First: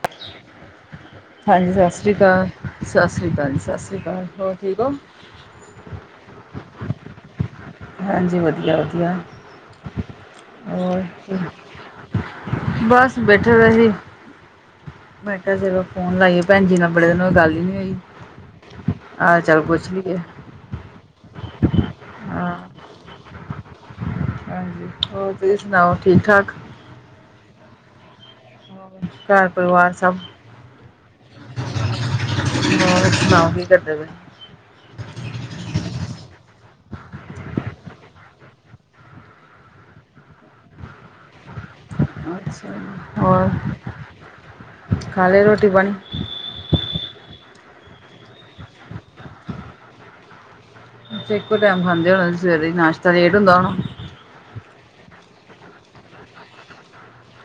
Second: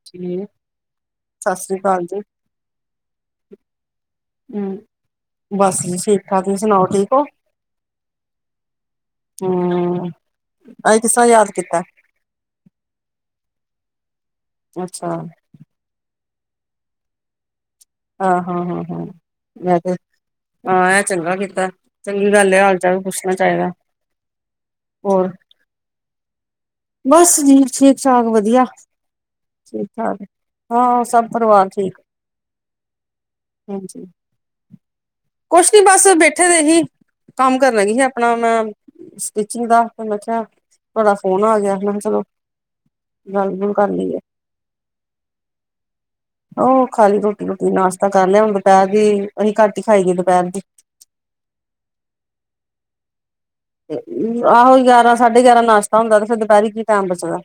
[inaudible] ਹਾਂਜੀ ਸ੍ਰੀ ਸਸ੍ਰੀ ਜੀ ਅਕਾਲ, ਸਸ੍ਰੀ ਅਕਾਲ ਜੀ, ਸਸ਼੍ਰੀ ਅਕਾਲ, ਹੋਰ ਹਮ ਠੀਕ ਹੋ? ਬਸ ਜ ਠੀਕ -ਠਾਕ, ਤੁਸੀਂ ਸੁਣਾਓ ਠੀਕ ਹੋ? ਹਾਂਜੀ ਵਧੀਆ ਵਧੀਆ ਹਮ, ਅੱਜ ਹੋਰ ਕਿਸਾ ਯਾਦ ਕੀ ਕੀਤਾ। ਬਸ ਬੈਠੇ ਰਹੇ। ਅੱਛਾ। ਫੇਰ ਫਿਰ ਫੋਨ ਲਾਈਏ, ਭੈਣ ਜੀ ਬੜੇ ਦਿਨ ਹੋ ਗੱਲ ਹੀ ਨਹੀਂ ਹੋਈ। ਹਾਂ -ਹਾਂ -ਹਾਂ- ਹਾਂ ਆਹ ਚੱਲ ਮੈ ਪੁੱਛ ਤੇ। ਲਈਏ ਹਾਂ ਇਹ ਚੰਗਾ ਕੀਤਾ ਐ। ਚੰਗੀ ਹਾਂ ਗੱਲ ਐ ਹਾਲ -ਚਾਲ ਵੀ ਪੁੱਛਣਾ ਚਾਹੀਦਾ। ਹਾਂਜੀ ਹੋਰ ਤੁਸੀਂ ਸੁਣਾਓ ਠੀਕ- ਠਾਕ? ਬਸ ਜੀ ਠੀਕ -ਠਾਕ ਵਧੀਆ। ਵਧੀਆ ਘਰ ਠੀਕ ਪਰਿਵਾਰ ਸਭ -ਠਾਕ ਹਾਂ। ਸਭ ਪਰਿਵਾਰ ਠੀਕ, ਹੋਰ ਸੁਣਾਓ? ਕੀ ਕਰਦੇ ਹੈਜੀ। [inaudible] ਕੁਛ ਨੀ ਬਸ ਬੈਠੇ ਦੇ ਜੀ। ਕੰਮ ਕਰਨ ਲੱਗੀ ਸੀ ਆਪਣਾ ਮੈਂ ਸਟਿਚਿੰਗ ਦਾ ਮੈਂ ਕਿਹਾ ਆ ਤੁਹਾਡਾ ਫੋਨ ਆ ਗਿਆ। ਮੈਂ ਕਿਹਾ ਚਲ। ਅੱਛਾ ਹੋਰ ਖਾ ਲਿਆ ਰੋਟੀ-ਪਾਣੀ। ਉਹ ਖਾਲੀ ਰੋਟੀ- ਰੋਟੀ ਨਾਸ਼ਤਾ ਕਰ ਲਿਆ। ਹੁਣ ਦੁਪਹਿਰ ਦੀ ਅਸੀਂ ਘੱਟ ਹੀ ਖਾਈ ਦੀ ਦੁਪਹਿਰ ਦੀ। ਅੱਛੇ ਇੱਕੋ ਟਾਈਮ ਖਾਂਦੇ ਹੋਣੇ ਤੁਸੀਂ ਸਵੇਰੇ ਨਾਸ਼ਤਾ ਲੇਟ ਹੁੰਦਾ ਹੁਣਾ। ਆਹੋ ਗਿਆਰਾਂ ਸਾਢੇ ਗਿਆਰਾਂ ਨਾਸ਼ਤਾ ਹੁੰਦਾ ਤੇ ਫਿਰ ਦੁਪਹਿਰੀ ਕੀ ਟੈਮ ਬਚਦਾ।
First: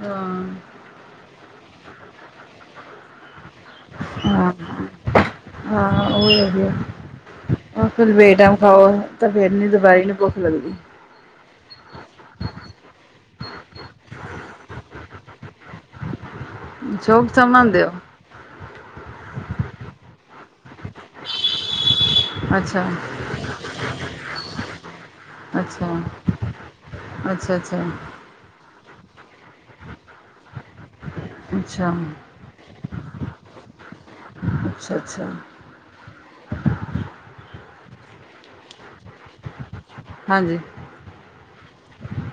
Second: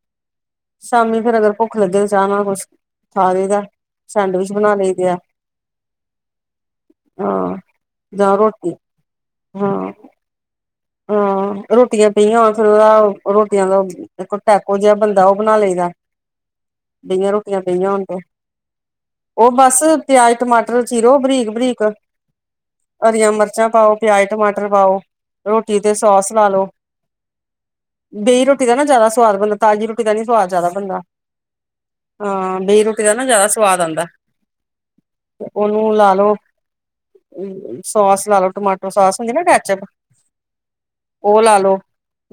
ਹਾਂ। ਸ਼ਾਮੀ ਫੇਰ ਅਗਰ ਭੁੱਖ ਲੱਗੇ ਤਾਂ ਚਾਹ ਨਾਲ ਕੁਛ, ਖਾ ਲਈਦਾ ਹਾਂ ਸੈਂਡਵਿਚ ਬਣਾ ਲਈ ਦੇ ਆ। ਹਾਂ, ਉਹ ਵੀ ਵਧੀਆ। ਹਾਂ ਉਹ ਫਿਰ ਬੇ ਜਾਂ -ਟਾਇਮ ਰੋਟੀ ਖਾਓ। ਤਾਂ ਫਿਰ ਨੀ ਦੁਪਹਿਰੇ ਨੂੰ ਭੁੱਖ ਲੱਗਦੀ। ਹਾ ਰੋਟੀਆਂ ਪਈਆਂ ਹੋਣ ਫਿਰ ਉਹਦਾ ਰੋਟੀਆਂ ਦਾ। ਇੱਕੋ ਟੈਕੋ ਜਿਹਾ ਬਣਦਾ ਉਹ ਬਣਾ ਲਈਦਾ ਚੌਕ ਬੇਹੀਆਂ ਸਾ ਰੋਟੀਆਂ ਬਣਾਉਂਦੇ ਹੋ ਪਈਆਂ ਹੋਣ ਤੇ। ਉਹ ਬਸ ਪਿਆਜ, ਟਮਾਟਰ ਚੀਰੋ ਬਰੀਕ- ਬਰੀਕ। ਅੱਛਾ ਹਰੀਆਂ ਮਿਰਚਾਂ ਪਾਓ। ਪਿਆਜ਼ ਟਮਾਟਰ ਪਾਓ। ਰੋਟੀ ਅੱਛਾ ਤੇ ਸੌਸ ਲਾ ਲਓ। ਅੱਛਾ ਅੱਛਾ ਬੇਈ ਰੋਟੀ ਦਾ ਨਾ ਜ਼ਿਆਦਾ ਸਵਾਦ ਬਣਦਾ ਤਾਜ਼ੀ ਰੋਟੀ ਦਾ ਨੀ ਸਵਾਦ ਜ਼ਿਆਦਾ ਬਣਦਾ। ਅੱਛਾ ਹਾਂ ਬੇਈ ਰੋਟੀ ਦਾ ਨਾ ਜ਼ਿਆਦਾ ਸਵਾਦ ਆਉਂਦਾ। ਅੱਛਾ ਅੱਛਾ ਉਹਨੂੰ ਲਾ -ਲੋ ਸੋਸ ਲਾ -ਲੋ ਟਮਾਟੋ ਸੋਸ ਹੁੰਦੀ ਐ ਨਾ ਕੈਚਅਪ। ਹਾਂਜੀ। ਉਹ ਲਾ- ਲੋ।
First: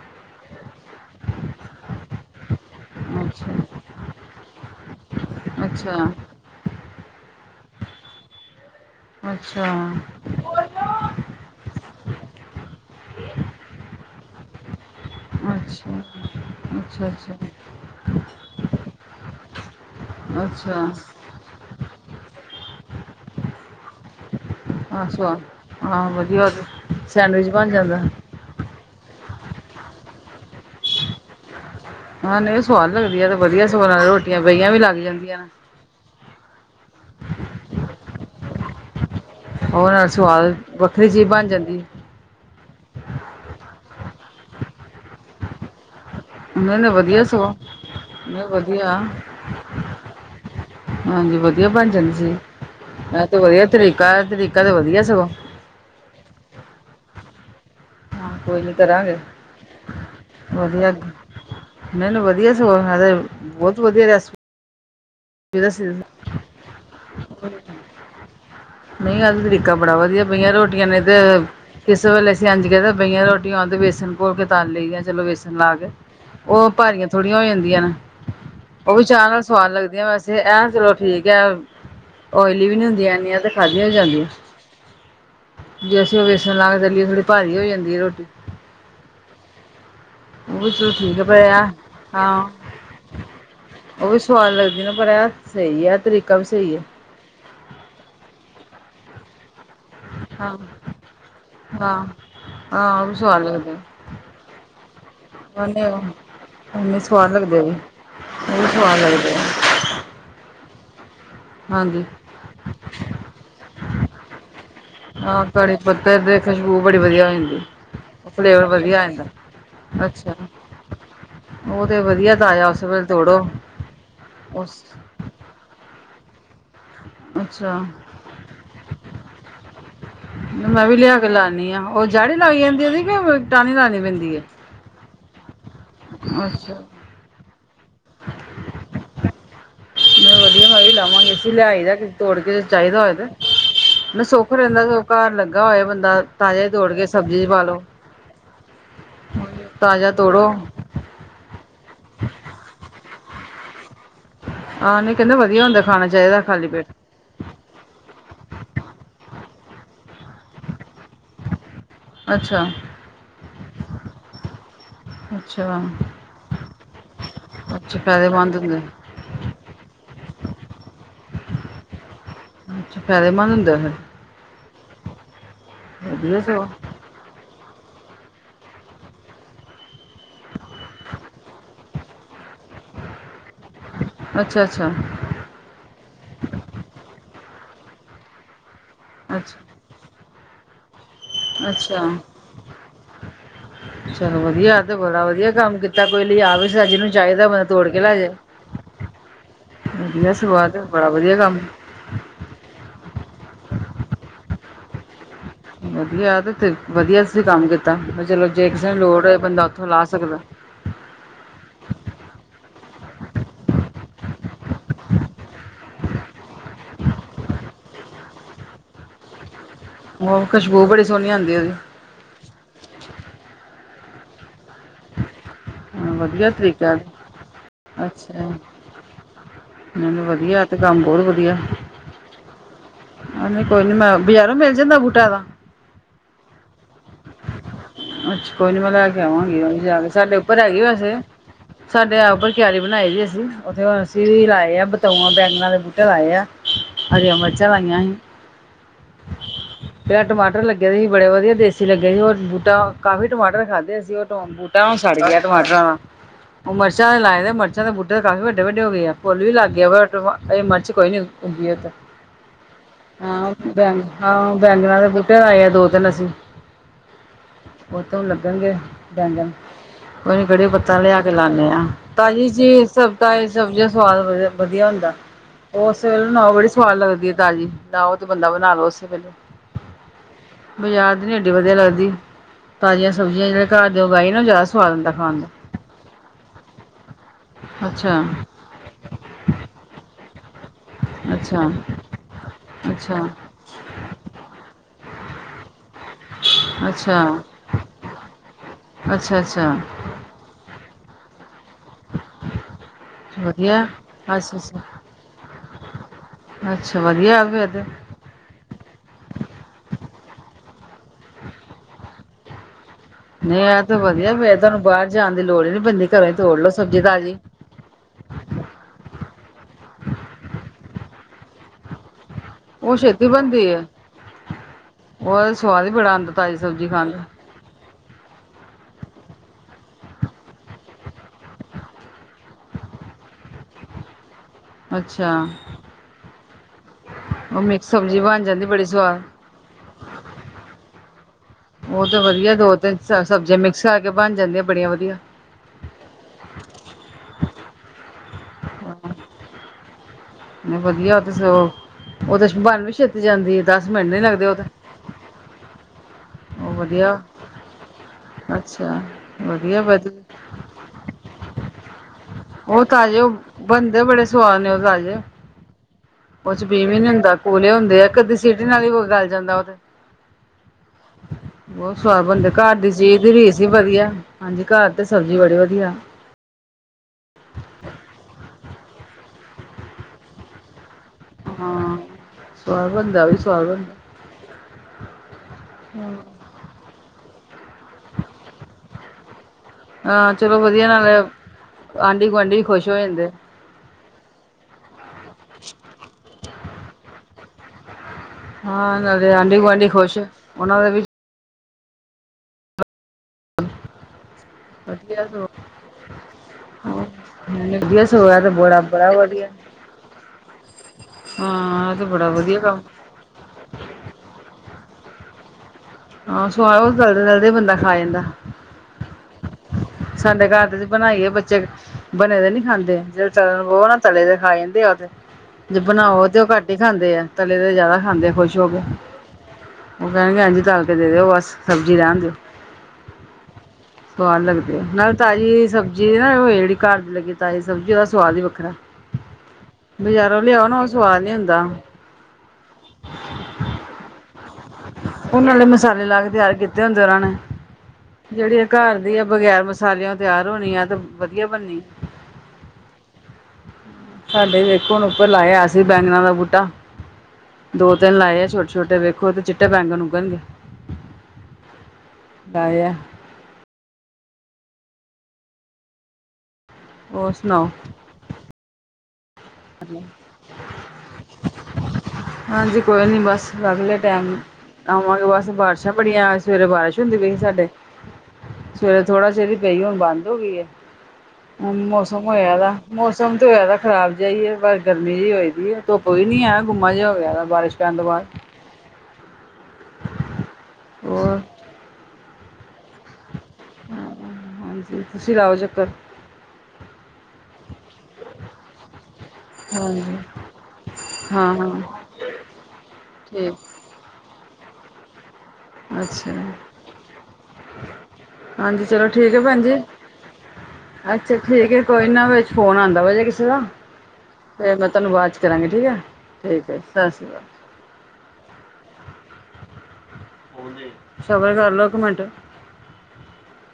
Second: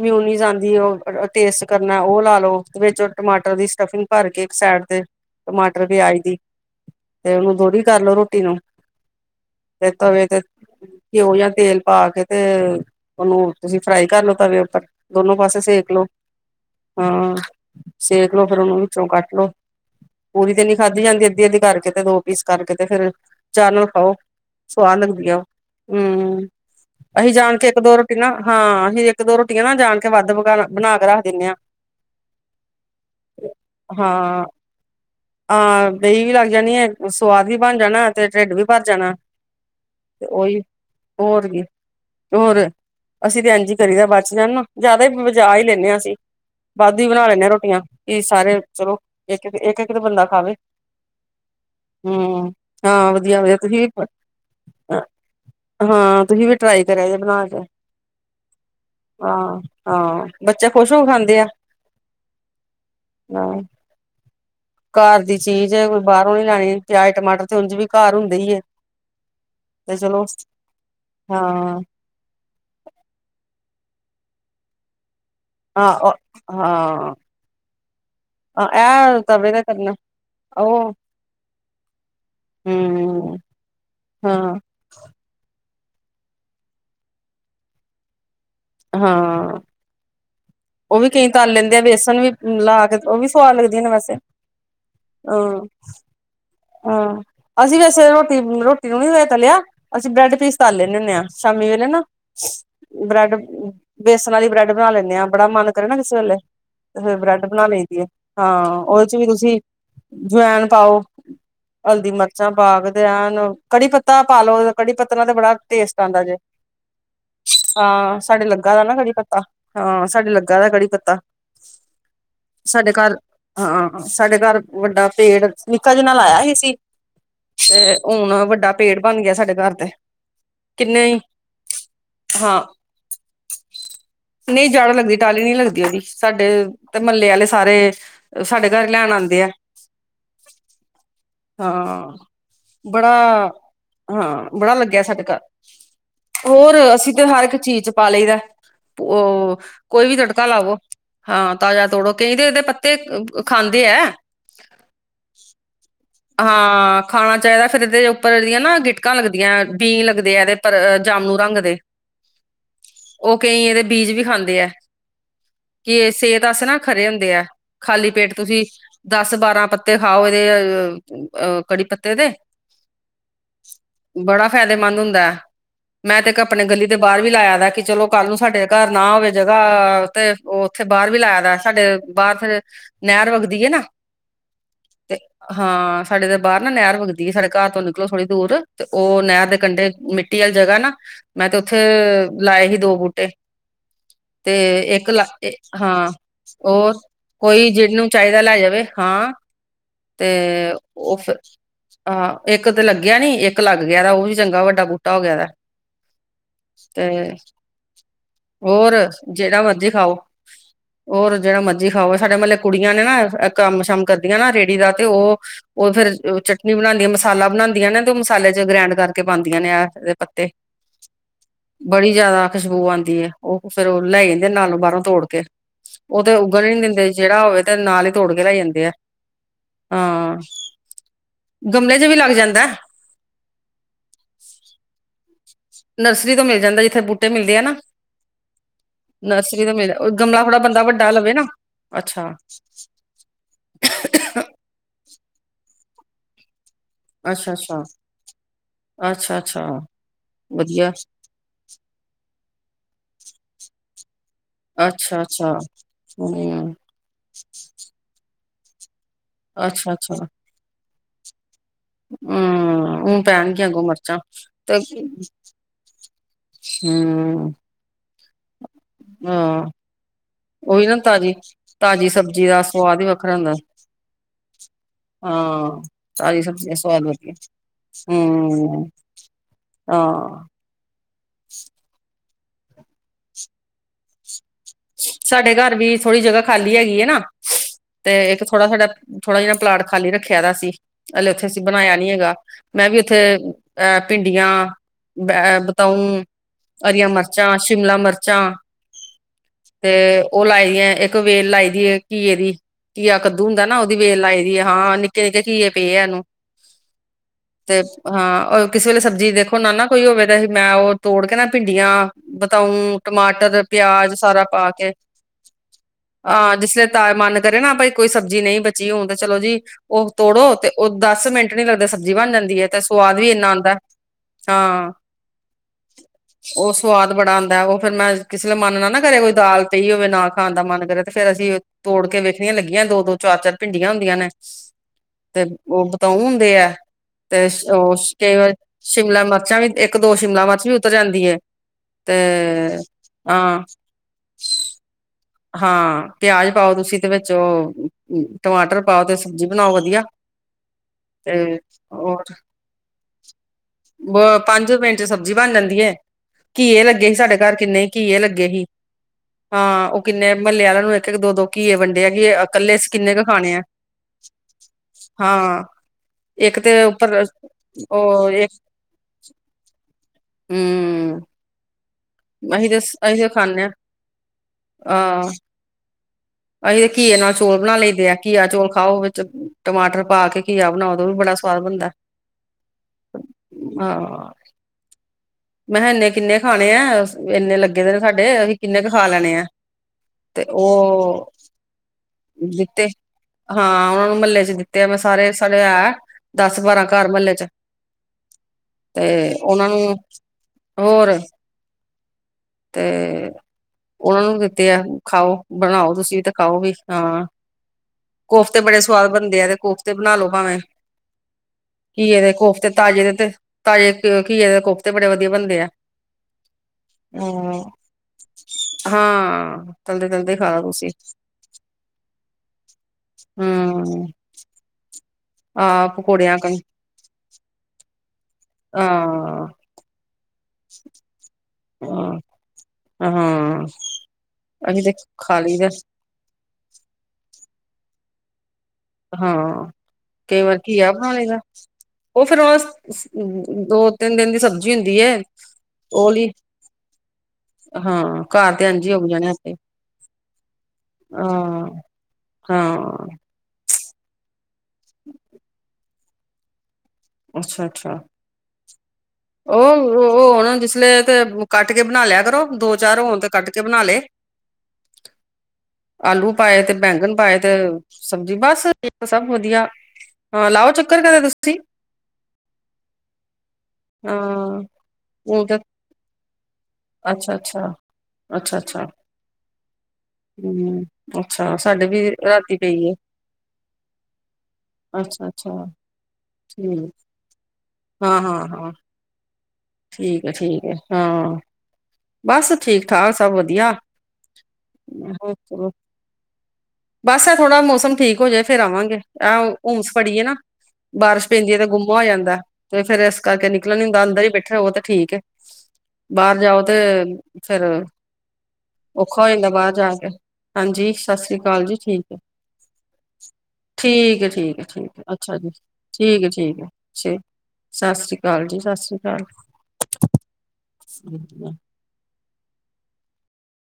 ਮਿਉਨੀਜ਼ ਆਦੀ ਐ ਉਹ ਟੇਸਟ ਕਰਨਾ ਉਹ ਲਾ ਲੋ ਵਿੱਚ ਅੱਛਾ ਟਮਾਟਰ ਦੀ ਸਟੱਫਿੰਗ ਭਰ ਕੇ ਇੱਕ ਸਾਈਡ ਤੇ ਟਮਾਟਰ ਅੱਛਾ ਅੱਛਾ ਪਿਆਜ਼ ਦੀ ਤੇ ਉਹਨੂੰ ਥੋੜੀ ਕਰਲੋ ਰੋਟੀ ਨੂੰ ਅੱਛਾ ਤੇ ਤਵੇ ਤੇ ਘਿਓ ਜਾਂ ਤੇਲ ਪਾ ਕੇ ਤੇ ਉਹਨੂੰ ਤੁਸੀਂ ਫਰਾਈ ਕਰ ਲਓ ਤਵੇ ਉੱਪਰ ਦੋਨੋ ਪਾਸੇ ਸੇਕ ਅੱਛਾ ਲੋੋ ਹਾਂ ਸੇਕ ਲੋ ਫੇਰ ਉਹਨੂੰ ਵਿੱਚੋਂ ਕੱਟ ਲੋੋ ਪੂਰੀ ਤੇ ਨੀ ਅੱਛਾ ਅੱਛਾ ਖਾਧੀ ਜਾਂਦੀ ਅੱਧੀ-ਅੱਧੀ ਕਰਕੇ ਤੇ ਪੀਸ ਕਰਕੇ ਤੇ ਫੇਰ ਚਾਹ ਨਾਲ ਖਾਓ ਸਵਾਦ ਆਹ ਲੱਗਦੀ ਆ ਓ ਹਾਂ ਹਮ ਵਧੀਆ ਅਸੀਂ ਸੈਂਡਵਿਚ ਜਾਣ ਕੇ ਬਣ ਇੱਕ ਦੋ ਜਾਂਦਾ ਰੋਟੀ ਨਾ ਹਾਂ ਅਸੀਂ ਇੱਕ ਦੋ ਰੋਟੀਆਂ ਨਾ ਜਾਣ ਕੇ ਵੱਧ ਬਣਾ ਕੇ ਰੱਖ ਦਿੰਦੇ ਆ ਹਾਂ ਨਹੀਂ ਉਹ ਸਵਾਦ ਲੱਗਦੀ ਐ ਤੇ ਵਧੀਆ ਸਗੋ ਰੋਟੀਆਂ ਹਾਂ ਬੇਹੀਆਂ ਵੀ ਲੱਗ ਜਾਂਦੀਆਂ ਨਾ ਹਾਂ ਦਹੀਂ ਵੀ ਲੱਗ ਜਾਣੀ ਆ, ਸਵਾਦ ਵੀ ਬਣ ਜਾਣਾ, ਪ੍ਰਧਾਨ ਤੇ ਢਿੱਡ ਵੀ ਭਰ ਜਾਣਾ ਉਹ ਨਾਲ ਸੁਆਦ ਉਹੀ ਵੱਖਰੀ ਚੀਜ਼ ਬਣ ਹੋਰ ਕੀ ਜਾਂਦੀ ਹੋਰ ਅਸੀਂ ਤੇ ਇੰਝ ਈ ਕਰੀ ਦਾ ਬਚ ਜਾਣ ਨਾ ਜਿਆਦਾ ਹੀ ਬਚ ਈ ਲੈਂਦੇ ਆ ਅਸੀਂ ਨਹੀਂ ਨਹੀਂ ਵੱਧ ਈ ਵਧੀਆ ਬਣਾ ਲੈਂਦੇ ਆ ਸਗੋਂ ਰੋਟੀਆਂ ਕੀ ਨਹੀਂ ਸਾਰੇ ਚਲੋ ਵਧੀਆ ਇੱਕ-ਇੱਕ-ਇੱਕ ਤੇ ਬੰਦਾ ਖਾਵੇ ਹਾਂਜੀ ਵਧੀਆ ਬਣ ਜਾਂਦੀ ਸੀ। ਹਮ ਹਾਂ ਇਹ ਤੇ ਵਧੀਆ ਤੁਸੀਂ ਵੀ ਤਰੀਕਾ ਤੇ ਵਧੀਆ ਸਗੋਂ ਹਾਂ ਤੁਸੀਂ ਵੀ ਟਰਾਈ ਕਰਿਆ ਜੇ ਬਣਾ ਕੇ ਹਾਂ ਕੋਈ ਨੀ ਕਰਾਂਗੇ ਹਹ ਹਾਂ ਬੱਚਾ ਵਧੀਆ ਖੁਸ਼ ਹੋ ਕੇ ਖਾਂਦੇ ਆ ਨਹੀਂ - ਨਹੀ ਵਧੀਆ ਸੀ ਛੋਲੀਆ ਤੇ ਹਾਂ ਬਹੁਤ ਵਧੀਆ ਰਿਸਪੀ। ਘਰ ਦੀ ਚੀਜ਼ ਐ ਕੋਈ ਬਾਹਰੋਂ ਨੀ ਲੈਣੀ ਪਿਆਜ, ਟਮਾਟਰ ਤੇ ਵੀ ਉਂਝ ਵੀ ਘਰ ਹੁੰਦੇ ਈ ਐ। ਨਹੀਂ ਇ‌ਹ ਤੇ ਤਰੀਕਾ ਬੜਾ ਵਧੀਆ ਬੇਈਆਂ ਰੋਟੀਆਂ ਨੇ ਅਤੇ ਹਾਂ ਕਿਸੇ ਵੇਲੇ ਅਸੀਂ ਇੰਝ ਕਹਿੰਦੇ ਤਾਂ ਬੇਈਆਂ ਰੋਟੀਆਂ ਹੋਣ ਤੇ ਬੇਸਣ ਘੋਲ ਕੇ ਤਲ ਲਈ ਦੀਆਂ ਚਲੋ ਬੇਸਣ ਲਾ ਕੇ ਹਾਂ ਉਹ ਭਾਰੀਆਂ ਹਾਂ ਥੋੜੀਆਂ ਹੋ ਜਾਂਦੀਆਂ ਨੇ ਉਹ ਵੀ ਇਹ ਚਾਹ ਨਾਲ ਤਵੇ ਦਾ ਸਵਾਦ ਲੱਗਦਾ ਕਰਨਾ ਵੈਸੇ ਐ ਉਹ ਚਲੋ ਠੀਕ ਹੈ, ਓਇਲੀ ਵੀ ਨੀ ਹੁੰਦੀਆਂ ਹਮ ਐਨੀਆਂ ਤੇ ਖਾਦੀਆਂ ਵੀ ਜਾਂਦੀਆਂ ਹਾਂ ਜੇ ਅਸੀਂ ਉਹ ਵੇਸਣ ਲਾ ਕੇ ਤਲੀਏ ਥੋੜ੍ਹੀ ਭਾਰੀ ਹੋ ਜਾਂਦੀ ਐ ਰੋਟੀ ਹਾਂ। ਉਹ ਵੀ ਠੀਕ ਕਈ ਪਏ ਤਲ ਆ ਲੈਂਦੇ ਬੇਸਣ ਵੀ ਹਾਂ ਲਾ ਕੇ ਉਹ ਵੀ ਸਵਾਦ ਲੱਗਦੀ ਨੇ ਉਹ ਵੈਸੇ ਵੀ ਸਵਾਦ ਲੱਗਦੀ ਪਰ ਸਹੀ ਹਾਂ ਐ ਤਰੀਕਾ ਵੀ ਸਹੀ ਐ। ਹਾਂ ਅਸੀਂ ਵੈਸੇ ਰੋਟੀ-ਰੋਟੀ ਨੂੰ ਨੀ ਵੈਸੇ ਤਲਿਆ ਅਸੀਂ ਬ੍ਰੈਡ ਹਾਂ ਪੀਸ ਤਲ ਲੈਦੇ ਹੁੰਦੇ ਆ ਸ਼ਾਮੀ ਵੇਲੇ ਨਾ ਹਾਂ ਹਾਂ ਉਹ ਵੀ ਬ੍ਰੈਡ, ਸਵਾਦ ਲੱਗਦੇ ਬੇਸਣ ਵਾਲੀ ਬ੍ਰੈਡ ਬਣਾ ਲੈਂਨੇ ਆ ਬੜਾ ਮਨ ਉਹਨੇ ਕਰੇ ਨਾ ਕਿਸੇ ਵੇਲੇ ਉਹਨੇ ਤੇ ਫਿਰ ਸਵਾਦ ਬਰੈਡ ਲੱਗਦੇ ਉਹ ਬਣਾ ਵੀ ਲਈ ਦੀ ਆ ਉਹ ਹਾ, ਵੀ ਸਵਾਦ ਉਹਦੇ ਚ ਵੀ ਲੱਗਦੇ ਆ ਤੁਸੀਂ ਜਵੈਨ ਪਾਓ ਹਾਂਜੀ ਹਲਦੀ ਮਿਰਚਾਂ ਪਾਕੇ ਐਨ ਕੜੀ ਪੱਤਾ ਪਾਲੋ ਕੜੀ ਪੱਤੇ ਨਾਲ ਤੇ ਹਾਂ ਬੜਾ ਕੜੀ ਟੇਸਟ ਪੱਤੇ ਆਦਾ ਜੇ। ਦੇ ਖੁਸ਼ਬੂ ਬੜੀ ਵਧੀਆ ਹੋ ਜਾਂਦੀ ਹਾਂ ਸਾਡੇ ਫਲੇਵਰ ਲੱਗਾ ਆ ਨਾ ਵਧੀਆ ਕੜੀ ਪੱਤਾ ਜਾਂਦਾ ਹਾਂ ਸਾਡੇ ਅੱਛਾ ਲੱਗਾ ਨਾ ਕੜੀ ਪੱਤਾ ਉਹ ਤੇ ਵਧੀਆ ਤਾਜ਼ਾ ਉਸ ਸਾਡੇ ਵੇਲੇ ਘਰ ਤੋੜੋ ਹਾਂ ਸਾਡੇ ਘਰ ਉਸ ਵੱਡਾ ਪੇੜ ਨਿੱਕਾ ਜਿੰਨਾ ਨਾ ਲਾਇਆ ਹੀ ਸੀ। ਅੱਛਾ ਤੇ ਹੁਣ ਵੱਡਾ ਪੇੜ ਬਣ ਗਿਆ ਸਾਡੇ ਘਰ ਤੇ ਮੈਂ ਵੀ ਕਿੰਨੇ ਲਿਆ ਹੀ ਕੇ ਲਾਣੀ ਆ ਉਹ ਜੜ ਲਗ ਹਾਂ ਜਾਂਦੀ ਆ ਕਿ ਟਾਹਣੀ ਲਾਣੀ ਪੈਂਦੀ ਆ। ਨਹੀਂ ਜੜ ਲੱਗਦੀ ਟਾਹਣੀ ਨੀ ਲੱਗਦੀ ਉਹਦੀ ਸਾਡੇ ਅੱਛਾ ਮਹੱਲੇ ਆਲੇ ਸਾਰੇ ਸਾਡੇ ਘਰ ਈ ਲੈਣ ਆਦੇ ਆ। ਮੈਂ ਵਧੀਆ ਮੈਂ ਵੀ ਲਾਵਾਂਗੀ ਅਸੀ ਲਿਆਈ ਦਾ ਹਾਂ ਤੋੜ ਕੇ ਤੇ ਚਾਹੀਦਾ ਬੜਾ ਹੋਏ ਤੇ ਮੈਂ ਸੁੱਖ ਹਾਂ ਬੜਾ ਰਹਿੰਦਾ ਲੱਗਿਆ ਕਿਉਂਕਿ ਸਾਡੇ ਘਰ ਲੱਗਾ ਹੋਇਆ ਬੰਦਾ ਤਾਜ਼ਾ ਹੋਰ ਤੌੜ ਕੇ ਅਸੀਂ ਤੇ ਸਬਜ਼ੀ ਹਰ 'ਚ ਇੱਕ ਪਾਲੋ। ਚੀਜ਼ ਪਾ ਲਈਦਾ ਉਹ ਕੋਈ ਵੀ ਤੜਕਾ ਲਾਵੋ। ਹਾਂ ਤਾਜ਼ਾ ਤੋੜੋ ਕਈ ਤੇ ਇਹਦੇ ਪੱਤੇ ਖਾਂਦੇ ਐ। ਆਾ ਨਹੀਂ ਕਹਿੰਦੇ ਵਧੀਆ ਹੁੰਦਾ। ਖਾਣਾ ਚਾਹੀਦਾ ਖਾਲੀ ਪੇਟ ਹਾਂ। ਖਾਣਾ ਚਾਹੀਦਾ ਫਿਰ ਇਹਦੇ ਉੱਪਰ ਦੀਆਂ ਨਾ ਗਿਟਕਾਂ ਲੱਗਦੀਆਂ ਬੀ ਲੱਗਦੇ ਆ। ਇਹਦੇ ਉਪਰ ਜਾਮਣੂ ਰੰਗ ਦੇ। ਅੱਛਾ। ਉਹ ਕਈ ਇਹਦੇ ਬੀਜ ਵੀ ਖਾਂਦੇ ਐ। ਅੱਛਾ ਕਿ ਇਹ ਸਿਹਤ ਆਸ ਤੇ ਨਾ ਖਰੇ ਹੁੰਦੇ ਆ। ਅੱਛਾ ਖਾਲੀ ਪੇਟ ਫਾਇਦੇਮੰਦ ਤੁਸੀਂ ਹੁੰਦੇ ਦਸ ਬਾਰਾਂ ਪੱਤੇ ਖਾਓ ਇਹਦੇ ਕੜੀ ਪੱਤੇ ਦੇ। ਅੱਛਾ ਫਾਇਦੇਮੰਦ ਹੁੰਦੇ ਆ ਫਿਰ। ਬੜਾ ਫਾਇਦੇਮੰਦ ਹੁੰਦਾ ਹੈ। ਮੈਂ ਤੇ ਇੱਕ ਵਧੀਆ ਆਪਣੇ ਸਗੋਂ ਗਲੀ ਦੇ ਬਾਹਰ ਵੀ ਲਾਇਆ ਦਾ ਕਿ ਚਲੋ ਕੱਲ ਨੂੰ ਸਾਡੇ ਘਰ ਨਾ ਹੋਵੇ ਜਗ੍ਹਾ ਤੇ ਉਹ ਉੱਥੇ ਬਾਹਰ ਵੀ ਲਾਇਆ ਦਾ। ਸਾਡੇ ਬਾਹਰ ਤੇ ਨਹਿਰ ਵਗਦੀ ਨਾ। ਅੱਛਾ ਅੱਛਾ ਤੇ ਹਾਂ ਸਾਡੇ ਤੇ ਬਾਹਰ ਨਾ ਨਹਿਰ ਵਗਦੀ ਆ। ਸਾਡੇ ਘਰ ਤੋਂ ਨਿਕਲੋ ਥੋੜੀ ਦੂਰ ਤੇ ਉਹ ਨਹਿਰ ਦੇ ਅੱਛਾ ਕੰਢੇ ਮਿੱ ਮਿੱਟੀ ਵਾਲੀ ਜਗ੍ਹਾ ਨਾ। ਮੈਂ ਤੇ ਉੱਥੇ ਅੱਛਾ ਲਾਏ ਸੀ ਦੋ ਬੂਟੇ। ਚਲੋ ਤੇ ਵਧੀਆ ਇਹ ਇੱਕ ਲ ਬੜਾ ਵਧੀਆ ਕੰਮ ਕੀਤਾ ਹਾਂ ਕੋਈ ਲਿਆ ਵੀ ਹੋਰ ਸਬਜ਼ੀ ਨੂੰ ਚਾਹੀਦਾ ਬੰਦਾ ਕੋਈ ਤੋੜ ਕੇ ਜਿਹਨੂੰ ਜਾਏ ਚਾਹੀਦਾ ਲੈ ਜਾਵੇ। ਹਾ ਤੇ ਵਧੀਆ ਸਗੋਂ ਇਹ ਤੇ ਬੜਾ ਉਹ ਵਧੀਆ ਫਿਰ ਕੰਮ ਹਾਂ ਇੱਕ ਤੇ ਲੱਗਿਆ ਨੀ ਇੱਕ ਲੱਗ ਗਿਆ ਤਾਂ ਉਹ ਵੀ ਚੰਗਾ ਵੱਡਾ ਬੂਟਾ ਹੋ ਗਿਆ ਵਾ। ਵਧੀਆ ਤੇ ਵਧੀਆ ਤੁਸੀਂ ਕੰਮ ਕੀਤਾ। ਪਰ ਚਲੋ ਜੇ ਕਿਸੇ ਹੋਰ ਨੂੰ ਲੋੜ ਹੋਏ ਜਿਹੜਾ ਬੰਦਾ ਉੱਥੋਂ ਮਰਜੀ ਲਾ ਖਾਓ ਸਕਦਾ। ਹੋਰ ਜਿਹੜਾ ਮਰਜ਼ੀ ਖਾਓ ਸਾਡੇ ਮਹਲੇ ਕੁੜੀਆਂ ਨੇ ਨਾ ਕੰਮ ਸ਼ਮ ਕਰਦੀਆਂ ਨਾ ਰੇਹੜੀ ਦਾ ਤੇ ਉਹ ਉਹ ਫੇਰ ਚਟਨੀ ਬਣਾਂਦੀਆਂ ਮਸਾਲਾ ਬਣਾਂਦੀਆਂ ਨੇ। ਤੇ ਉਹ ਮਸਾਲੇ 'ਚ ਗ੍ਰੈਂਡ ਕਰਕੇ ਪਾਂਦੀਆਂ ਨੇ ਆ। ਦੇ ਹੋਰ ਪੱਤੇ ਖੁਸ਼ਬੂ ਬੜੀ ਸੋਹਣੀ ਆਂਦੀ ਉਹਦੀ। ਬੜੀ ਜਿਆਦਾ ਖੁਸ਼ਬੂ ਆਂਦੀ ਐ। ਉਹ ਫੇਰ ਲੈ ਜਾਂਦੇ ਨਾਲੋਂ ਬਾਹਰੋਂ ਤੋੜ ਕੇ। ਉਹ ਤੇ ਵਧੀਆ ਉੱਗਣ ਹੀ ਨੀ ਤਰੀਕਾ ਦਿੰਦੇ ਜਿਹੜਾ ਹੋਵੇ ਤੇ ਨਾਲ ਹੀ ਤੋੜ ਕੇ ਅੱਛਾ ਲੈ ਜਾਂਦੇ ਆ। ਮੈਨੂੰ ਹਾਂ ਵਧੀਆ ਤੇ [unintelligible] ਕੰਮ ਗਮਲੇ 'ਚ ਵੀ ਲੱਗ ਜਾਂਦਾ। ਹਾ ਨਹੀਂ ਕੋਈ ਨੀ ਮੈਂ ਬਜਾਰੋਂ ਮਿਲ ਜਾਂਦਾ ਬੂਟਾ ਇਹਦਾ। ਨਰਸਰੀ ਤੋਂ ਮਿਲ ਜਾਂਦਾ। ਜਿੱਥੋ ਬੂਟੇ ਮਿਲਦੇ ਆ ਨਾ। ਅੱਛਾ ਕੋਈ ਨੀ ਮੈਂ ਲੈ ਕੇ ਨਰਸਰੀ ਦਾ ਆਵਾਂਗੀ ਮਿਲ ਜਾ ਕੇ ਸਾਡੇ ਗਮਲਾ ਥੋੜਾ ਉੱਪਰ ਹੈਗੀ ਬੰਦਾ ਵੱਡਾ ਵੈਸੇ। ਲਵੇ ਨਾ ਸਾਡੇ ਅੱਛਾ ਆਪ ਕਿਆਰੀ ਬਣਾਈ ਵੀ ਅਸੀਂ। ਉੱਥੇ ਹੁਣ ਅਸੀਂ ਲਾਏ ਆ ਬਤੋਆਂ ਬੈਗਨਾਂ ਦੇ ਬੂਟੇ ਲਾਏ ਆ। ਹਰੀਆਂ ਅੱਛਾ ਮਿਰਚਾਂ ਅੱਛਾ ਲਾਈਆਂ ਸੀ। ਅੱਛਾ ਅੱਛਾ [unintelligible] ਫਿਰ ਟਮਾਟਰ ਵਧੀਆ ਲੱਗੇ ਸੀ। ਬੜੇ ਵਧੀਆ ਦੇਸੀ। ਅਸੀ ਲੱਗੇ ਸੀ ਉਹ ਬੂਟਾ ਕਾਫੀ ਟਮਾਟਰ ਖਾਧੇ ਅਸੀ ਔਰ ਬੂਟਾ ਹੁਣ ਸੜ ਅੱਛਾ ਗਿਆ ਅੱਛਾ ਟਮਾਟਰਾਂ ਦਾ। ਉਹ ਹੂੰ ਮਿਰਚਾਂ ਲਾਏ ਦੇ ਮਚਾਂ ਬੂਟੇ ਤੇ ਕਾਫੀ ਵੱਡੇ-ਵੱਡੇ ਹੋ ਗਏ ਆ। ਫੁੱਲ ਵੀ ਲਾਗੇ ਆ ਅੱਛਾ ਅੱਛਾ ਇਹ ਮਰਚ ਕੋਈ ਨੀ ਉਗੀ ਉਤੇ ਹੂੰ ਹੁਣ ਹਾਂ ਪੈਣਗੀਆਂ ਅੱਗੋਂ ਬੈਂਗ ਮਿਰਚਾਂ ਹਾਂ ਬੈਂਗਣਾ ਦੇ ਬੂਟੇ ਲਏ ਆ ਦੋ ਤਿੰਨ ਅਸੀਂ। ਹਮ। ਉਹ ਤਾਂ ਲੱਗਣਗੇ। ਹਾਂ। ਉਹਨੂੰ ਕੜੀ ਉਹੀ ਨਾ ਪੱਤਾ ਲਿਆ ਕੇ ਤਾਜ਼ੀ ਲਾਉਦੇ ਆਂ ਸਬਜ਼ੀ ਤਾਜ਼ੀ ਦਾ ਚੀਜ਼ ਸਵਾਦ ਹੀ ਵੱਖਰਾ ਤਾਜ਼ੀ ਹੁੰਦਾ ਸਬਜ਼ੀ ਦਾ ਸਵਾਦ ਵਧ ਵਧੀਆ ਹੁੰਦਾ। [inaudible] ਹਾਂ ਉਸ ਵੇਲੇ ਤਾਜ਼ੀ ਨਾ ਉਹ ਬੜੀ ਸਬਜ਼ੀ ਦਾ ਸਵਾਦ ਵਧੀਆ ਲੱਗਦੀ ਤਾਜ਼ੀ ਨਾ ਉਹ ਤੇ ਬੰਦਾ ਬਣਾ ਲੋੋ ਉਸੇ ਵੇਲੇ ਆ। ਬਾਜ਼ਾਰ ਦੀ ਨੀ ਏਡੀ ਵਧੀਆ ਲੱਗਦੀ। ਤਾਜ਼ੀਆਂ ਸਬਜ਼ੀਆਂ ਜਿਹੜੇ ਘਰ ਦੇ ਉਗਾਈ ਨਾ ਜਾ ਸਾਡੇ ਘਰ ਵੀ ਥੋੜ੍ਹੀ ਜਗ੍ਹਾ ਖਾਲੀ ਹੈਗੀ ਹੈ ਨਾ ਤੇ ਅੱਛਾ ਇੱਕ ਥੋੜਾ ਸਾਡਾ ਥੋੜ੍ਹਾ ਜਿਹਾ ਪਲਾਟ ਖਾਲੀ ਰੱਖਿਆ ਦਾ ਸੀ ਹਲੇ ਉੱਥੇ ਅਸੀਂ ਅੱਛਾ ਬਣਾਇਆ ਨੀ ਹੈਗਾ ਮੈਂ ਵੀ ਉੱਥੇ ਅੱਛਾ ਮੈਂ ਵੀ ਉੱਥੇ ਭਿੰਡੀਆਂ, ਬਤਾਊ, ਹਰੀਆਂ ਅੱਛਾ ਮਿਰਚਾਂ, ਸ਼ਿਮਲਾ ਮਿਰਚਾਂ ਅੱਛਾ ਆ। ਤੇ ਉਹ ਲਾਈ ਦੀਆਂ ਇੱਕ ਵੇਲ ਲਾਈ ਦੀ ਹੈ ਘੀਏ ਦੀ ਘੀਆ ਕੱਦੂ ਹੁੰਦਾ ਨਾ ਵਧੀਆ ਉਹਦੀ ਵੇਲ ਲਾਈ ਅੱਛਾ ਦੀ ਆ ਅੱਛਾ ਹਾਂ ਨਿੱਕੇ- ਨਿੱਕੇ ਘੀਏ ਪਏ ਆ ਇਹਨੂੰ ਅੱਛਾ ਵਧੀਆ ਫੇਰ ਤੇ ਹਾਂ ਕਿਸੇ ਵੇਲੇ ਸਬਜ਼ੀ ਦੇਖੋ ਨਾ ਨਾ ਕੋਈ ਹੋਵੇ ਤਾਂ ਮੈਂ ਉਹ ਤੋੜ ਕੇ ਨਾ ਭਿੰਡੀਆਂ ਬਤਾਊਂ, ਨਹੀਂ ਟਮਾਟਰ, ਇਹ ਤਾਂ ਪਿਆਜ ਵਧੀਆ ਸਾਰਾ ਫਿਰ ਪਾ ਤੁਹਾਨੂੰ ਕੇ ਬਾਹਰ ਜਾਣ ਦੀ ਲੋੜ ਹੀ ਨਹੀਂ ਪੈਂਦੀ ਘਰੋਂ ਹੀ ਹਾਂ ਆ ਤੋੜ ਲਓ ਜਿਸ ਤ ਸਬਜ਼ੀ ਤਾਜ਼ੀ ਮਨ ਕਰੇ ਨਾ ਆਪ ਕੋਈ ਸਬਜ਼ੀ ਨਹੀਂ ਬਚੀ ਹੋਣ ਤਾਂ ਚਲੋ ਜੀ ਉਹ ਤੋੜੋ ਤੇ ਉਹ ਦਸ ਮਿੰਟ ਨੀ ਲੱਗਦਾ ਸਬਜ਼ੀ ਬਣ ਜਾਂਦੀ ਹੈ। ਤੇ ਉਹ ਸਵਾਦ ਛੇਤੀ ਵੀ ਇੰਨਾ ਬਣਦੀ ਆਉਂਦਾ ਹੈ ਹਾਂ, ਉਹ ਸਵਾਦ ਹੀ ਬੜਾ ਆਉਂਦਾ ਤਾਜ਼ੀ ਉਹ ਸਬਜ਼ੀ ਖਾਣ ਸਵਾਦ ਦਾ ਬੜਾ ਆਉਂਦਾ ਉਹ ਫਿਰ ਮੈਂ ਕਿਸੇ ਮਨ ਨਾ ਨਾ ਕਰੇ ਕੋਈ ਦਾਲ ਪਈ ਹੋਵੇ ਨਾ ਖਾਣ ਦਾ ਮਨ ਕਰੇ ਤੇ ਫੇਰ ਅਸੀਂ ਤੋੜ ਕੇ ਵੇਖਣੀਆਂ ਲੱਗੀਆਂ ਦੋ- ਦੋ, ਚਾਰ -ਚਾਰ ਭਿੰਡੀਆਂ ਹੁੰਦੀਆਂ ਨੇ ਅੱਛਾ ਤੇ ਉਹ ਬਤਊ ਹੁੰਦੇ ਆ। ਤੇ ਮਿਕਸ ਉਹ ਸਬਜ਼ੀ ਕਈ ਬਣ ਵਾਰੀ ਜਾਂਦੀ ਬੜੀ ਸਵਾਦ ਸ਼ਿਮਲਾ ਮਿਰਚਾਂ ਵੀ ਇੱਕ ਦੋ ਸ਼ਿਮਲਾ ਮਿਰਚ ਵੀ ਉਤਰ ਜਾਂਦੀ ਏ। ਉਹ ਤੇ ਵਧੀਆ ਦੋ ਤਿੰਨ- ਸਬਜ਼ੀਆਂ ਮਿਕਸ ਕਰਕੇ ਬਣ ਜਾਂਦੀਆਂ ਬੜੀਆਂ ਵਧੀਆ ਹਾਂ ਪਿਆਜ ਪਾਓ ਤੁਸੀਂ ਤੇ ਵਿੱਚ ਉਹ ਟਮਾਟਰ ਪਾਓ ਤੇ ਸਬਜ਼ੀ ਬਣਾਓ ਵਧੀਆ। ਵਧੀਆ ਉਹ ਤੇ ਉਹਤੇ ਬਣ ਵੀ ਛੇਤੀ ਜਾਂਦੀ ਦਸ ਮਿੰਟ ਨੀ ਲੱਗਦੇ ਉਹ ਤੇ। ਜਦੋ ਸਬਜ਼ੀ ਬਣ ਜਾਂਦੀ ਏ। ਘੀਏ ਲੱਗੇ ਸੀ ਵਧੀਆ ਸਾਡੇ ਘਰ ਕਿੰਨੇ ਘੀਏ ਲੱਗੇ ਸੀ, ਅੱਛਾ ਵਧੀਆ ਹਾਂ। ਫਿਰ ਤੇ ਕਿੰਨੇ ਮਹੱਲੇ ਆਲਿਆ ਨੂੰ ਇੱਕ-ਇੱਕ ਦੋ- ਦੋ ਘੀਏ ਵੰਡੇ ਆ ਕਿ ਇਕੱਲੇ ਉਹ ਅਸੀਂ ਕਿੰਨੇ ਤਾਜ਼ੇ ਕੁ ਉਹ ਖਾਣੇ ਆ। ਬਣਦੇ ਬੜੇ ਸਵਾਦ ਨੇ ਉਹ ਤਾਜ਼ੇ ਹਾਂ ਹਾਂ, ਉਹ ਇੱਕ ਚ ਤੇ ਬੀ ਵੀ ਨੀ ਉੱਪਰ ਹੁੰਦਾ ਕੂਲੇ ਉਹ ਹੁੰਦੇ ਆ ਹੋ ਕਦੀ ਜੇ। ਸੀਟੀ ਨਾਲ ਹੀ ਗਲ ਜਾਂਦਾ ਉਹ ਤੇ ਹਮ। ਬਹੁਤ ਸਵਾਦ ਬਣਦੇ ਅਸੀਂ ਘਰ ਤੇ ਦੀ ਅਸੀਂ ਚੀਜ਼ ਤੇ ਦੀ ਰੀਸ ਖਾਂਦੇ ਹੀ ਹਾਂ ਵਧੀਆ ਹਾਂਜੀ ਘਰ ਤੇ ਅਹ ਸਬਜ਼ੀ ਬੜੀ ਵਧੀਆ ਅਸੀਂ ਤੇ ਘੀਏ ਨਾਲ ਚੋਲ ਬਣਾ ਲਈ ਦੇ ਆ ਘੀਆ ਚੋਲ ਖਾਓ ਵਿੱਚ ਟਮਾਟਰ ਪਾ ਕੇ। ਘੀਆ ਬਣਾਓ ਤੇ ਵੀ ਬੜਾ ਸਵਾਦ ਬਣਦਾ, ਹਾਂ ਸਵਾਦ ਬਣਦਾ ਉਹ ਵੀ ਸਵਾਦ ਬਣਦਾ ਹਾਂ। ਮੈਂ ਕਿਹਾ ਇੰਨੇ-ਕਿੰਨੇ ਖਾਣੇ ਆ ਇੰਨੇ ਲੱਗੇ ਦੇ ਨੇ ਸਾਡੇ ਅਸੀਂ ਕਿੰਨੇ- ਕੁ ਖਾ ਲੈਣੇ ਆ। ਹਾਂ ਤੇ ਚਲੋ ਵਧੀਆ ਨਾਲ, ਉਹ ਆਂਢੀ ਗੁਆਂਢੀ ਵੀ ਦਿੱਤੇ ਖੁਸ਼ ਹੋ ਜਾਂਦੇ ਆ। ਹਾਂ ਉਹਨਾਂ ਨੂੰ ਮਹੱਲੇ ਚ ਦਿੱਤੇ ਆ ਮੈਂ ਸਾਰੇ ਸਾਡੇ ਹੈ ਦਸ- ਬਾਰਾਂ ਘਰ ਮਹੱਲੇ ਚ। ਹਾਂ ਤੇ ਨਾਲੇ ਆਂਢੀ ਉਹਨਾਂ ਗੁਆਂਢੀ ਨੂੰ ਖੁਸ਼ ਉਹਨਾਂ ਦਾ ਵੀ ਹੋਰ ਤੇ [unintelligible] ਉਹਨਾ ਨੂੰ ਦਿੱਤੇ ਆ ਵਧੀਆ ਖਾਓ ਸਗੋਂ ਬਣਾਓ ਤੁਸੀਂ ਵੀ ਤੇ ਖਾਓ ਵੀ ਹਾਂ। ਵਧੀਆ ਸੀ [unintelligible] ਕੋਫਤੇ ਬੜੇ ਸੁਆਦ ਬਣਦੇ ਆ ਕੋਫਤੇ ਬਣਾ ਲੋ ਭਾਵੇਂ। ਹਾਂ ਇਹ ਤੇ ਘੀਏ ਬੜਾ ਦੇ ਵਧੀਆ ਕੋਫਤੇ ਕੰਮ ਤਾਜ਼ੇ ਦੇ ਤੇ ਤਾਜ਼ੇ ਘੀਏ ਦੇ ਕੋਫਤੇ ਬੜੇ ਵਧੀਆ ਬਣਦੇ ਆ। ਹਾਂ ਸੁਵਾਦ ਉਹ ਤਲਦੇ ਤਲਦੇ ਹਮ ਬੰਦਾ ਖਾ ਜਾਂਦਾ। ਹਾਂ ਤਲਦੇ ਤਲਦੇ ਸਾਡੇ ਖਾ ਲੋ ਘਰ ਦੇ 'ਚ ਤੁਸੀਂ ਬਣਾਈਏ। ਬੱਚੇ ਬਣੇ ਵੇ ਨੀ ਖਾਂਦੇ ਜਿਹੜੇ ਚਲਣ ਉਹ ਨਾ ਹਮ ਤਲੇ ਹੋਏ ਖਾ ਜਾਂਦੇ ਆ। ਉਥੇ ਜੇ ਆਹ ਬਣਾਓ ਪਕੌੜਿਆਂ ਤੇ ਉਹ ਕੰ ਘੱਟ ਹੀ ਖਾਂਦੇ ਆ ਤਲੇ ਦੇ ਜ਼ਿਆਦਾ ਖਾਂਦੇ ਆ ਖੁਸ਼ ਹੋ ਕੇ ਹਾਂ ਉਹ ਕਹਿਣਗੇ ਹਾਂ ਜੀ ਤਲ ਕੇ ਦੇ ਦਿਓ ਬਸ। ਸਬਜ਼ੀ ਰਹਿਣ ਹਾਂ ਦਿਓ ਹਾਂ [inaudible] ਸਵਾਦ ਲੱਗਦੇ ਅਸੀਂ ਤੇ ਨਾਲ ਖਾ ਲਈ ਤਾਜ਼ੀ ਦਾ ਸਬ ਜੀ ਉਹ ਨਾ ਜਿਹੜੀ ਘਰ 'ਚ ਲੱਗੇ ਤਾਜ਼ੀ ਸਬਜ਼ੀ ਉਹਦਾ ਸਵਾਦ ਹੀ ਵੱਖਰਾ। ਹਾਂ ਕਈ ਬਜ਼ਾਰੋਂ ਵਾਰ ਲਿਆਓ ਨਾ ਉਹ ਘੀਆ ਬਣਾ ਸਵਾਦ ਲਈ ਨੀ ਦਾ। ਹੁੰਦਾ ਉਹ ਫਿਰ ਉਸ ਦੋ- ਤਿੰਨ ਦਿਨ ਦੀ ਸਬਜ਼ ਉਹ ਨਾਲੇ ਮਸਾਲੇ ਲਾ ਕੇ ਤਿਆਰ ਕੀਤੇ ਹੁੰਦੇ ਉਹਨਾਂ ਨੇ। ਹਾਂ ਜਿਹੜੀ ਆ ਤੇ ਇੰਝ ਹੀ ਘਰ ਉਗ ਦੀ ਆ ਜਾਣੇ ਆਪੇ ਬਗੈਰ ਮਸਾਲਿਆਂਓ ਤਿਆਰ ਹੋਣੀ ਆ ਤੇ ਵਧੀਆ ਹਾਂ ਬਣਨੀ ਆ। ਹਾਂ ਸਾਡੇ ਵੇਖੋ ਹੁਣ ਉੱਪਰ ਲਾਇਆ ਅਸੀ ਬੈਂਗਨਾ ਦਾ ਬੂਟਾ ਅੱਛਾ ਅੱਛਾ ਦੋ- ਤਿੰਨ ਲਾਏ ਆ ਛੋਟੇ- ਛੋਟੇ ਵੇਖੋ ਉਹਦੇ 'ਚ ਉਹ ਹੋਣ ਜਿਸਲੇ ਤੇ ਕੱਟ ਕੇ ਬਣਾ ਲਿਆ ਕਰੋ ਦੋ- ਲਾਏ ਆ ਚਾਰ ਹੋਣ ਤੇ ਕੱਟ ਕੇ ਬਣਾ ਲਏ। ਆਲੂ ਪਾਏ ਤੇ ਬੈਂਗਣ ਹੋਰ ਪਾਏ ਤੇ ਸੁਣਾਓ ਸਬਜ਼ੀ ਬਸ ਸਭ ਵਧੀਆ। ਹ ਹਾਂ ਲਾਓ ਚੱਕਰ ਕਦੇ ਤੁਸੀਂ [unintelligible] ਹਾਂਜੀ ਕੋਈ ਨੀ ਬਸ ਕੱਢ ਲਿਆ ਟੈਮ ਹਾਂ ਆਵਾਂਗੇ ਉਹ ਬਸ ਤਾਂ ਬ ਅੱਛਾ ਬੜੀਆਂ ਸਵੇਰੇ ਬਾਰਿਸ਼ ਹੁੰਦੀ ਪਈ ਅੱਛਾ ਸੀ ਸਾਡੇ। ਅੱਛਾ ਅੱਛਾ ਅੱਛਾ ਸਵੇਰੇ ਥੋੜਾ ਚਿਰ ਹੀ ਪਈ ਆ। ਹੁਣ ਬੰਦ ਹੋ ਗਈ ਐ। ਹਮ ਅੱਛਾ ਹੁਣ ਸਾਡੇ ਵੀ ਮੌਸਮ ਹੋਇਆ ਰਾਤੀ ਵਾ ਪਈ ਹੈ ਮੌਸਮ ਤੇ ਹੁਣ ਤੇ ਜ਼ਿਆਦਾ ਖਰਾਬ ਜਾ ਈਏ ਗਰਮੀ ਅੱਛਾ ਜੀ ਹੋਈ ਅੱਛਾ ਪਈ ਏ ਧੁੱਪ ਵੀ ਨਹੀਂ ਐ। ਠੀਕ ਗੁੰਮਾਂ ਜਿਹਾ ਹੋਇਆ ਬਾਰਿਸ਼ ਪੈਣ ਤੋਂ ਹਾਂ ਬਾਅਦ। ਹਾਂ ਹਾਂ ਠੀਕ ਐ ਠੀਕ ਐ। ਹੋਰ ਬਸ ਠੀਕ-ਠਾਕ ਸਭ ਵਧੀਆ। ਹਾਂਜੀ ਹੋਰ ਤੁਸੀਂ ਲਾਓ ਚਲੋ ਚੱਕਰ। ਬਸ ਐ ਥੋੜ੍ਹਾ ਮੌਸਮ ਠੀਕ ਹੋ ਜੇ ਫੇਰ ਆਵਾਂਗੇ। ਆਹ ਉਮਸ ਹਾਂਜੀ ਫੜੀਏ ਨਾ। ਬਾਰਿਸ਼ ਪੈਂਦੀ ਹਾਂ ਐ ਤੇ ਹਾਂ ਗੁੰਮਾ ਹੋ ਜਾਂਦਾ। ਤੇ ਫੇਰ ਇਸ ਕਰਕੇ ਠੀਕ ਨਿਕਲ ਨੀ ਹੁੰਦਾ ਅੰਦਰ ਹੀ ਬੈਠੇ ਉਹ ਤੇ ਠੀਕ ਐ ਅੱਛਾ ਬਾਹਰ ਜਾਓ ਤੇ ਫਿਰ ਹਾਂਜੀ ਚਲੋ ਔਖਾ ਹੋ ਠੀਕ ਹੈ ਜਾਂਦਾ ਭੈਣ ਬਾਹਰ ਜੀ ਜਾ ਕੇ ਹਾਂਜੀ ਅੱਛਾ ਸਾਸਰੀਕਾਲ ਜੀ ਹੈ ਕੋਈ ਠੀਕ ਐ ਨਾ ਵਿੱਚ ਫੋਨ ਆਉਂਦਾ ਵਾ ਜੇ ਕਿਸੇ ਦਾ [inaudible] ਠੀਕ ਐ ਠੀਕ। ਫਿਰ ਮੈਂ ਠੀਕ ਹੈ ਤੁਹਾਨੂੰ ਬਾਅਦ 'ਚ ਅੱਛਾ ਜੀ ਕਰਾਂਗੀ ਹੈ ਠੀਕ ਐ ਠੀਕ ਹੈ ਸਤਿ ਐ। ਸ਼੍ਰੀ ਅਕਾਲ ਸਾਸਰੀਕਾਲ ਜੀ ਸਾਸਰੀਕਾਲ। ਹੋਰ ਜੀ ਸਬਰ ਕਰਲੋ ਇੱਕ ਮਿੰਟ।